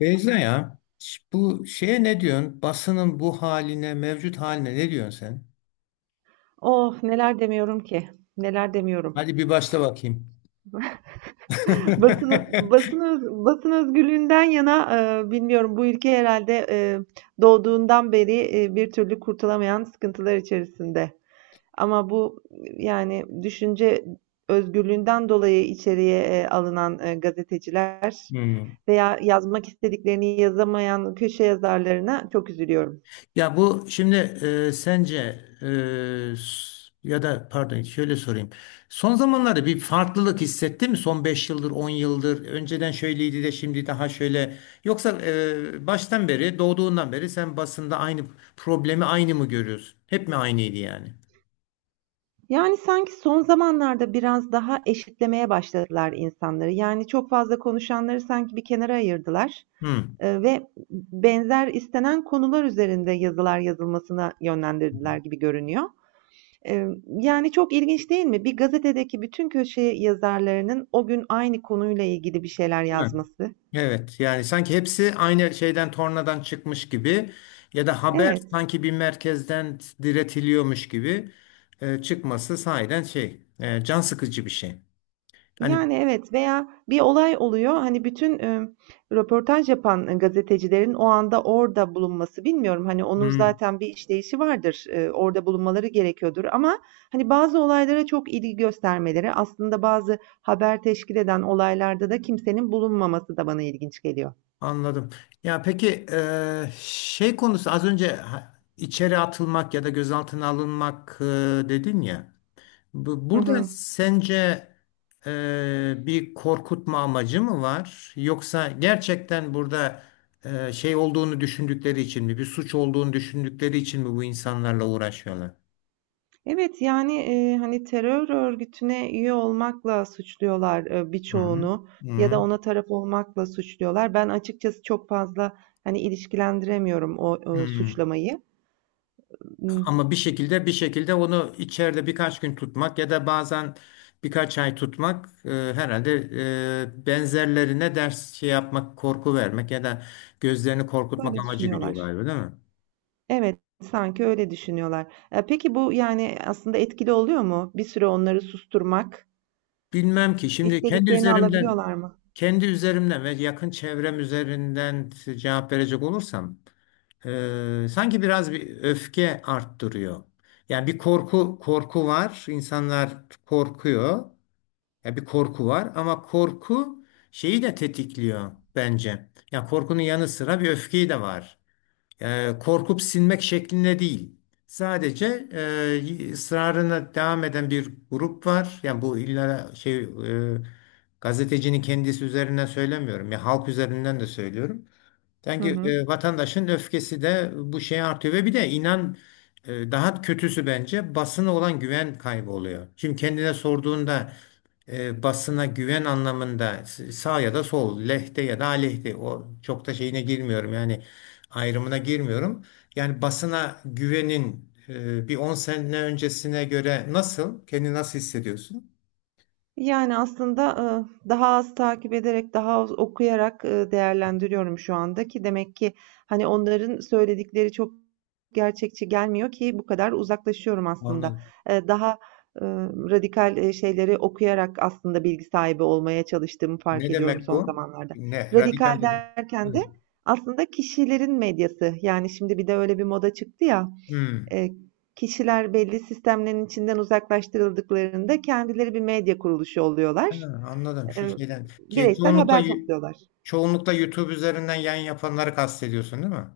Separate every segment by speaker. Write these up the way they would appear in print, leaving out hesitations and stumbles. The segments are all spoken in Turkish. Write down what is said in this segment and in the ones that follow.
Speaker 1: Beyza ya bu şeye ne diyorsun? Basının bu haline, mevcut haline ne diyorsun sen?
Speaker 2: Oh neler demiyorum ki. Neler demiyorum.
Speaker 1: Hadi bir başla bakayım.
Speaker 2: Basın, basın özgürlüğünden yana bilmiyorum bu ülke herhalde doğduğundan beri bir türlü kurtulamayan sıkıntılar içerisinde. Ama bu yani düşünce özgürlüğünden dolayı içeriye alınan gazeteciler
Speaker 1: Hmm.
Speaker 2: veya yazmak istediklerini yazamayan köşe yazarlarına çok üzülüyorum.
Speaker 1: Ya bu şimdi, sence, e, s- ya da pardon, şöyle sorayım. Son zamanlarda bir farklılık hissetti mi? Son 5 yıldır, 10 yıldır. Önceden şöyleydi de şimdi daha şöyle. Yoksa baştan beri, doğduğundan beri sen basında aynı problemi aynı mı görüyorsun? Hep mi aynıydı yani?
Speaker 2: Yani sanki son zamanlarda biraz daha eşitlemeye başladılar insanları. Yani çok fazla konuşanları sanki bir kenara ayırdılar
Speaker 1: Hmm.
Speaker 2: ve benzer istenen konular üzerinde yazılar yazılmasına yönlendirdiler gibi görünüyor. Yani çok ilginç değil mi? Bir gazetedeki bütün köşe yazarlarının o gün aynı konuyla ilgili bir şeyler yazması.
Speaker 1: Evet, yani sanki hepsi aynı şeyden tornadan çıkmış gibi ya da haber
Speaker 2: Evet.
Speaker 1: sanki bir merkezden diretiliyormuş gibi çıkması sahiden şey, can sıkıcı bir şey. Hani.
Speaker 2: Yani, evet veya bir olay oluyor, hani, röportaj yapan gazetecilerin o anda orada bulunması, bilmiyorum, hani, onun
Speaker 1: Hmm.
Speaker 2: zaten bir işleyişi vardır, orada bulunmaları gerekiyordur ama, hani, bazı olaylara çok ilgi göstermeleri, aslında bazı haber teşkil eden olaylarda da kimsenin bulunmaması da bana ilginç geliyor.
Speaker 1: Anladım. Ya peki, şey konusu, az önce içeri atılmak ya da gözaltına alınmak, dedin ya.
Speaker 2: Hı
Speaker 1: Burada
Speaker 2: hı.
Speaker 1: sence bir korkutma amacı mı var? Yoksa gerçekten burada şey olduğunu düşündükleri için mi, bir suç olduğunu düşündükleri için mi bu insanlarla uğraşıyorlar?
Speaker 2: Evet, yani, hani, terör örgütüne üye olmakla suçluyorlar,
Speaker 1: Hı hı.
Speaker 2: birçoğunu ya da ona taraf olmakla suçluyorlar. Ben açıkçası çok fazla, hani, ilişkilendiremiyorum o,
Speaker 1: Hı hı.
Speaker 2: suçlamayı. Imm,
Speaker 1: Ama bir şekilde onu içeride birkaç gün tutmak ya da bazen birkaç ay tutmak, herhalde benzerlerine ders şey yapmak, korku vermek ya da gözlerini korkutmak
Speaker 2: böyle
Speaker 1: amacı gidiyor
Speaker 2: düşünüyorlar.
Speaker 1: galiba, değil mi?
Speaker 2: Evet, sanki öyle düşünüyorlar. Peki bu, yani, aslında etkili oluyor mu? Bir süre onları susturmak,
Speaker 1: Bilmem ki, şimdi kendi
Speaker 2: istediklerini
Speaker 1: üzerimden
Speaker 2: alabiliyorlar mı?
Speaker 1: kendi üzerimden ve yakın çevrem üzerinden cevap verecek olursam, sanki biraz bir öfke arttırıyor. Yani bir korku var. İnsanlar korkuyor. Ya bir korku var ama korku şeyi de tetikliyor bence. Ya korkunun yanı sıra bir öfkeyi de var, korkup sinmek şeklinde değil. Sadece ısrarına devam eden bir grup var. Yani bu illa şey, gazetecinin kendisi üzerinden söylemiyorum. Ya halk üzerinden de söylüyorum.
Speaker 2: Hı
Speaker 1: Sanki
Speaker 2: hı.
Speaker 1: vatandaşın öfkesi de bu şeye artıyor ve bir de inan, daha kötüsü bence basına olan güven kaybı oluyor. Şimdi kendine sorduğunda, basına güven anlamında sağ ya da sol, lehte ya da aleyhte, o çok da şeyine girmiyorum yani ayrımına girmiyorum. Yani basına güvenin, bir 10 sene öncesine göre nasıl, kendini nasıl hissediyorsun?
Speaker 2: Yani aslında, daha az takip ederek, daha az okuyarak, değerlendiriyorum şu anda ki demek ki, hani, onların söyledikleri çok gerçekçi gelmiyor ki bu kadar uzaklaşıyorum aslında.
Speaker 1: Anladım.
Speaker 2: Eee, daha, radikal, şeyleri okuyarak aslında bilgi sahibi olmaya çalıştığımı fark
Speaker 1: Ne
Speaker 2: ediyorum
Speaker 1: demek
Speaker 2: son
Speaker 1: bu?
Speaker 2: zamanlarda.
Speaker 1: Ne? Radikal
Speaker 2: Radikal
Speaker 1: dedim.
Speaker 2: derken de
Speaker 1: Evet.
Speaker 2: aslında kişilerin medyası, yani, şimdi bir de öyle bir moda çıktı ya,
Speaker 1: Hmm.
Speaker 2: e, kişiler belli sistemlerin içinden uzaklaştırıldıklarında kendileri bir medya kuruluşu
Speaker 1: Ha,
Speaker 2: oluyorlar.
Speaker 1: anladım şu
Speaker 2: E,
Speaker 1: şeyden.
Speaker 2: bireysel
Speaker 1: Çoğunlukla
Speaker 2: haber topluyorlar.
Speaker 1: çoğunlukla YouTube üzerinden yayın yapanları kastediyorsun, değil mi?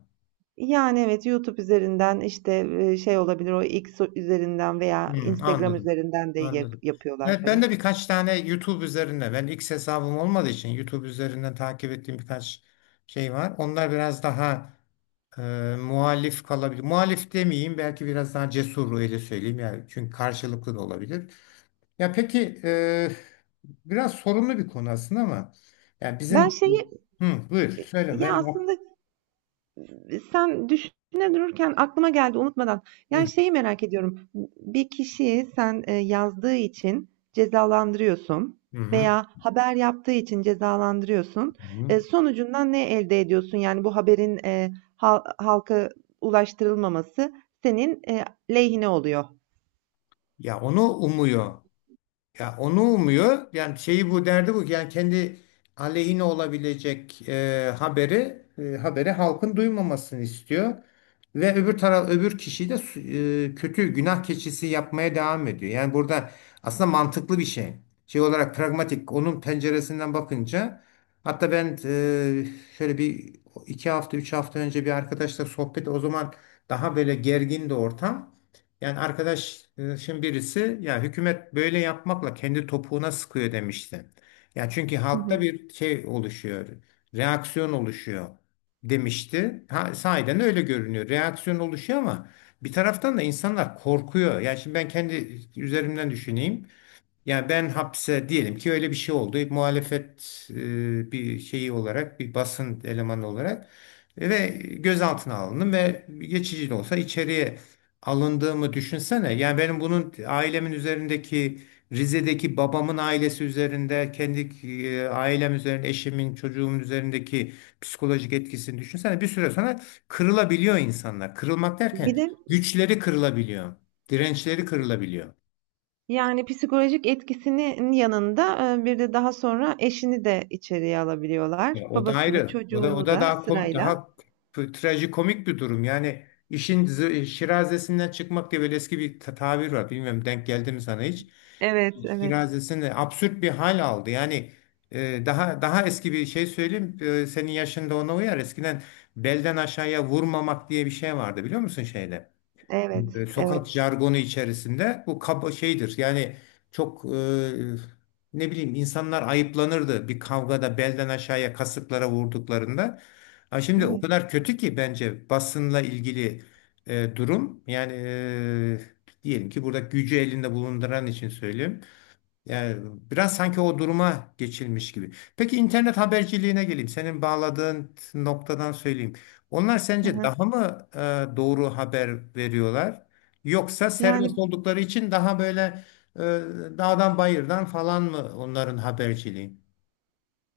Speaker 2: Yani evet YouTube üzerinden işte şey olabilir o X üzerinden veya
Speaker 1: Hmm,
Speaker 2: Instagram
Speaker 1: anladım.
Speaker 2: üzerinden de
Speaker 1: Anladım.
Speaker 2: yapıyorlar
Speaker 1: Evet, ben
Speaker 2: hani.
Speaker 1: de birkaç tane YouTube üzerinden, ben X hesabım olmadığı için YouTube üzerinden takip ettiğim birkaç şey var. Onlar biraz daha e, muhalif kalabilir. Muhalif demeyeyim, belki biraz daha cesur, öyle söyleyeyim yani, çünkü karşılıklı da olabilir. Ya peki, biraz sorunlu bir konu aslında ama yani
Speaker 2: Ben
Speaker 1: bizim.
Speaker 2: şeyi
Speaker 1: Hı, buyur söyle,
Speaker 2: ya
Speaker 1: ben.
Speaker 2: aslında sen düşüne dururken aklıma geldi unutmadan. Yani
Speaker 1: Hı
Speaker 2: şeyi merak ediyorum. Bir kişiyi sen yazdığı için cezalandırıyorsun
Speaker 1: hı. Hı.
Speaker 2: veya haber yaptığı için cezalandırıyorsun.
Speaker 1: Hı.
Speaker 2: Sonucundan ne elde ediyorsun? Yani bu haberin halka ulaştırılmaması senin lehine oluyor.
Speaker 1: Ya onu umuyor. Ya onu umuyor. Yani şeyi, bu derdi bu. Ki yani kendi aleyhine olabilecek haberi halkın duymamasını istiyor. Ve öbür taraf öbür kişiyi de kötü günah keçisi yapmaya devam ediyor. Yani burada aslında mantıklı bir şey. Şey olarak pragmatik, onun penceresinden bakınca, hatta ben, şöyle bir 2 hafta 3 hafta önce bir arkadaşla sohbet, o zaman daha böyle gergin de ortam. Yani arkadaşın birisi, ya hükümet böyle yapmakla kendi topuğuna sıkıyor, demişti. Ya çünkü
Speaker 2: Hı
Speaker 1: halkta
Speaker 2: hı.
Speaker 1: bir şey oluşuyor, reaksiyon oluşuyor, demişti. Ha, sahiden öyle görünüyor. Reaksiyon oluşuyor ama bir taraftan da insanlar korkuyor. Yani şimdi ben kendi üzerimden düşüneyim. Yani ben hapse, diyelim ki öyle bir şey oldu. Muhalefet bir şeyi olarak, bir basın elemanı olarak, ve gözaltına alındım ve geçici de olsa içeriye alındığımı düşünsene. Yani benim bunun ailemin üzerindeki, Rize'deki babamın ailesi üzerinde, kendi ailem üzerinde, eşimin, çocuğumun üzerindeki psikolojik etkisini düşünsene. Bir süre sonra kırılabiliyor insanlar. Kırılmak
Speaker 2: Bir
Speaker 1: derken
Speaker 2: de
Speaker 1: güçleri kırılabiliyor. Dirençleri kırılabiliyor.
Speaker 2: yani psikolojik etkisinin yanında, bir de daha sonra eşini de içeriye alabiliyorlar.
Speaker 1: O da
Speaker 2: Babasını,
Speaker 1: ayrı. O da o
Speaker 2: çocuğunu
Speaker 1: da
Speaker 2: da
Speaker 1: daha komik,
Speaker 2: sırayla.
Speaker 1: daha trajikomik bir durum. Yani işin şirazesinden çıkmak diye böyle eski bir tabir var. Bilmiyorum, denk geldi mi sana hiç?
Speaker 2: Evet, evet,
Speaker 1: Şirazesinde absürt bir hal aldı. Yani daha eski bir şey söyleyeyim. Senin yaşında ona uyar. Eskiden belden aşağıya vurmamak diye bir şey vardı, biliyor musun şeyde?
Speaker 2: evet,
Speaker 1: Sokak
Speaker 2: evet,
Speaker 1: jargonu içerisinde bu kaba şeydir. Yani çok, ne bileyim, insanlar ayıplanırdı bir kavgada belden aşağıya kasıklara vurduklarında. Ha şimdi o
Speaker 2: evet.
Speaker 1: kadar kötü ki bence basınla ilgili durum. Yani, diyelim ki burada gücü elinde bulunduran için söyleyeyim. Yani biraz sanki o duruma geçilmiş gibi. Peki internet haberciliğine geleyim. Senin bağladığın noktadan söyleyeyim. Onlar
Speaker 2: Hı
Speaker 1: sence
Speaker 2: hı.
Speaker 1: daha mı doğru haber veriyorlar? Yoksa serbest
Speaker 2: Yani
Speaker 1: oldukları için daha böyle, e, dağdan bayırdan falan mı onların haberciliği?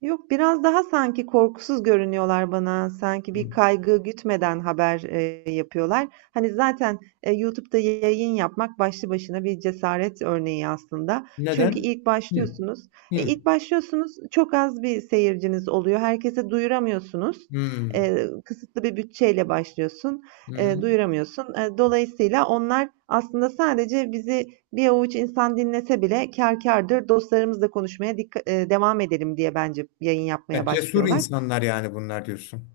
Speaker 2: Yok, biraz daha sanki korkusuz görünüyorlar bana. Sanki bir
Speaker 1: Hı.
Speaker 2: kaygı gütmeden haber yapıyorlar. Hani zaten YouTube'da yayın yapmak başlı başına bir cesaret örneği aslında. Çünkü
Speaker 1: Neden?
Speaker 2: ilk
Speaker 1: Hı.
Speaker 2: başlıyorsunuz.
Speaker 1: Hı.
Speaker 2: İlk başlıyorsunuz çok az bir seyirciniz oluyor. Herkese duyuramıyorsunuz.
Speaker 1: Hı.
Speaker 2: Kısıtlı bir bütçeyle başlıyorsun.
Speaker 1: Hı.
Speaker 2: Duyuramıyorsun. Dolayısıyla onlar aslında sadece bizi bir avuç insan dinlese bile kâr kârdır, dostlarımızla konuşmaya devam edelim diye bence yayın
Speaker 1: Ya
Speaker 2: yapmaya
Speaker 1: cesur
Speaker 2: başlıyorlar.
Speaker 1: insanlar, yani bunlar diyorsun.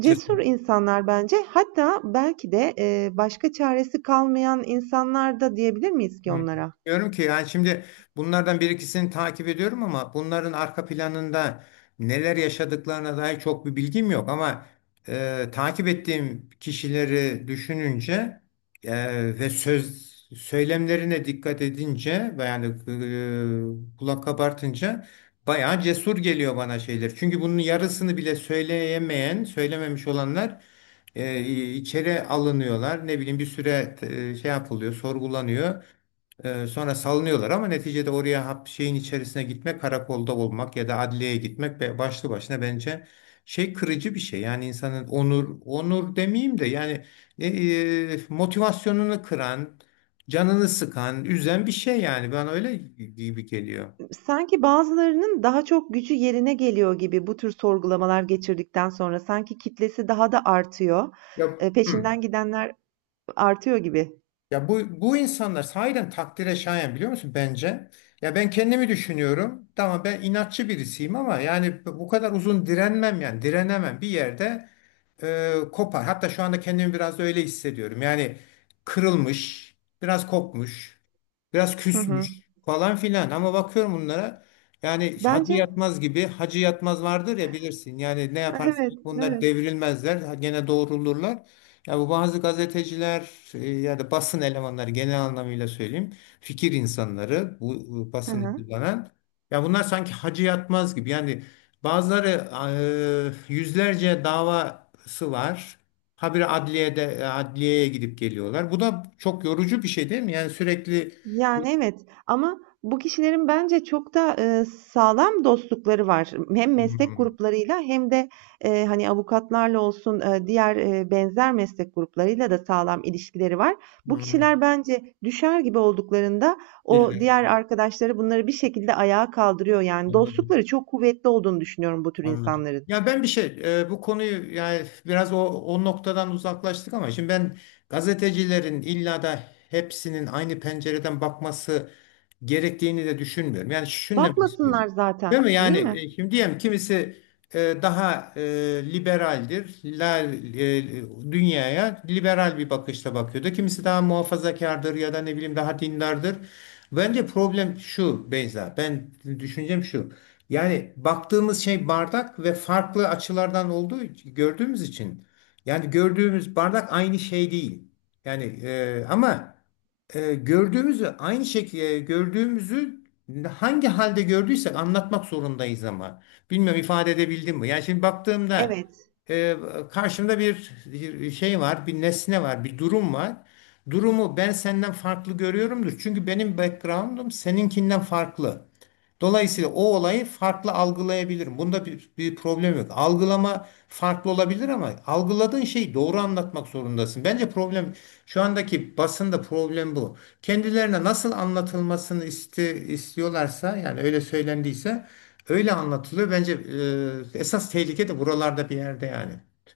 Speaker 2: Cesur
Speaker 1: Cesur.
Speaker 2: insanlar bence. Hatta belki de başka çaresi kalmayan insanlar da diyebilir miyiz ki
Speaker 1: Hı.
Speaker 2: onlara?
Speaker 1: Diyorum ki yani şimdi, bunlardan bir ikisini takip ediyorum ama bunların arka planında neler yaşadıklarına dair çok bir bilgim yok ama, takip ettiğim kişileri düşününce ve söz söylemlerine dikkat edince ve yani kulak kabartınca, bayağı cesur geliyor bana şeyler. Çünkü bunun yarısını bile söyleyemeyen, söylememiş olanlar e, içeri alınıyorlar. Ne bileyim, bir süre şey yapılıyor, sorgulanıyor. Sonra salınıyorlar ama neticede oraya hap şeyin içerisine gitmek, karakolda olmak ya da adliyeye gitmek, başlı başına bence şey kırıcı bir şey. Yani insanın onur, onur demeyeyim de yani, e, motivasyonunu kıran, canını sıkan, üzen bir şey yani. Ben öyle gibi geliyor.
Speaker 2: Sanki bazılarının daha çok gücü yerine geliyor gibi bu tür sorgulamalar geçirdikten sonra sanki kitlesi daha da artıyor.
Speaker 1: Ya, hı.
Speaker 2: Peşinden gidenler artıyor gibi.
Speaker 1: Ya bu insanlar sahiden takdire şayan, biliyor musun, bence? Ya ben kendimi düşünüyorum. Tamam, ben inatçı birisiyim ama yani bu kadar uzun direnmem, yani direnemem, bir yerde kopar. Hatta şu anda kendimi biraz da öyle hissediyorum. Yani kırılmış, biraz kopmuş, biraz
Speaker 2: Hı hı.
Speaker 1: küsmüş falan filan. Ama bakıyorum bunlara, yani Hacı
Speaker 2: Bence
Speaker 1: Yatmaz gibi, Hacı Yatmaz vardır ya, bilirsin. Yani ne yaparsan yap
Speaker 2: evet,
Speaker 1: bunlar
Speaker 2: evet.
Speaker 1: devrilmezler. Gene doğrulurlar. Ya bu bazı gazeteciler, ya da basın elemanları, genel anlamıyla söyleyeyim. Fikir insanları, bu
Speaker 2: Hı
Speaker 1: basını
Speaker 2: hı.
Speaker 1: kullanan. Ya bunlar sanki Hacı Yatmaz gibi yani. Bazıları yüzlerce davası var. Habire adliyede, adliyeye gidip geliyorlar. Bu da çok yorucu bir şey değil mi? Yani sürekli.
Speaker 2: Yani, evet ama bu kişilerin bence çok da, sağlam dostlukları var. Hem meslek
Speaker 1: Hmm.
Speaker 2: gruplarıyla hem de, hani, avukatlarla olsun, diğer, benzer meslek gruplarıyla da sağlam ilişkileri var. Bu
Speaker 1: Hmm.
Speaker 2: kişiler bence düşer gibi olduklarında o diğer arkadaşları bunları bir şekilde ayağa kaldırıyor. Yani
Speaker 1: Bilmiyorum.
Speaker 2: dostlukları çok kuvvetli olduğunu düşünüyorum bu tür
Speaker 1: Anladım.
Speaker 2: insanların.
Speaker 1: Ya ben bir şey, bu konuyu, yani biraz o noktadan uzaklaştık ama şimdi ben gazetecilerin illa da hepsinin aynı pencereden bakması gerektiğini de düşünmüyorum. Yani şunu demek istiyorum.
Speaker 2: Bakmasınlar
Speaker 1: Değil
Speaker 2: zaten,
Speaker 1: mi? Yani,
Speaker 2: değil mi?
Speaker 1: şimdi diyelim kimisi daha liberaldir. Dünyaya liberal bir bakışla bakıyordu. Kimisi daha muhafazakardır ya da ne bileyim daha dindardır. Bence problem şu, Beyza. Ben düşüncem şu. Yani baktığımız şey bardak ve farklı açılardan olduğu, gördüğümüz için yani gördüğümüz bardak aynı şey değil. Yani, ama, gördüğümüzü aynı şekilde gördüğümüzü hangi halde gördüysek anlatmak zorundayız ama. Bilmiyorum, ifade edebildim mi? Yani şimdi baktığımda,
Speaker 2: Evet.
Speaker 1: e, karşımda bir şey var, bir nesne var, bir durum var. Durumu ben senden farklı görüyorumdur. Çünkü benim background'um seninkinden farklı. Dolayısıyla o olayı farklı algılayabilirim. Bunda bir problem yok. Algılama farklı olabilir ama algıladığın şeyi doğru anlatmak zorundasın. Bence problem, şu andaki basında problem bu. Kendilerine nasıl anlatılmasını istiyorlarsa yani öyle söylendiyse öyle anlatılıyor. Bence esas tehlike de buralarda bir yerde yani.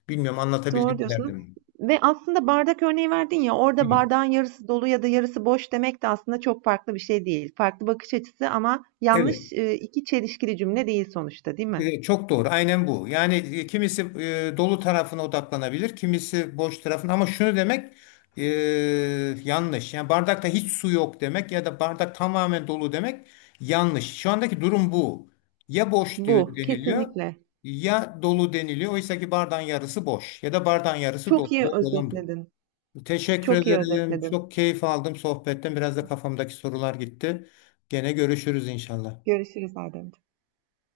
Speaker 1: Bilmiyorum, anlatabildim
Speaker 2: Doğru
Speaker 1: mi
Speaker 2: diyorsun
Speaker 1: derdim.
Speaker 2: ve aslında bardak örneği verdin ya,
Speaker 1: Hı.
Speaker 2: orada bardağın yarısı dolu ya da yarısı boş demek de aslında çok farklı bir şey değil. Farklı bakış açısı ama
Speaker 1: Evet.
Speaker 2: yanlış, 2 çelişkili cümle değil sonuçta, değil mi?
Speaker 1: Çok doğru. Aynen bu. Yani, kimisi dolu tarafına odaklanabilir, kimisi boş tarafına. Ama şunu demek e, yanlış. Yani bardakta hiç su yok demek ya da bardak tamamen dolu demek yanlış. Şu andaki durum bu. Ya boş
Speaker 2: Bu
Speaker 1: deniliyor,
Speaker 2: kesinlikle.
Speaker 1: ya dolu deniliyor. Oysa ki bardağın yarısı boş ya da bardağın yarısı
Speaker 2: Çok
Speaker 1: dolu.
Speaker 2: iyi
Speaker 1: Doğru olan bu.
Speaker 2: özetledin.
Speaker 1: Teşekkür
Speaker 2: Çok iyi
Speaker 1: ederim.
Speaker 2: özetledin.
Speaker 1: Çok keyif aldım sohbetten. Biraz da kafamdaki sorular gitti. Gene görüşürüz inşallah.
Speaker 2: Görüşürüz Adem.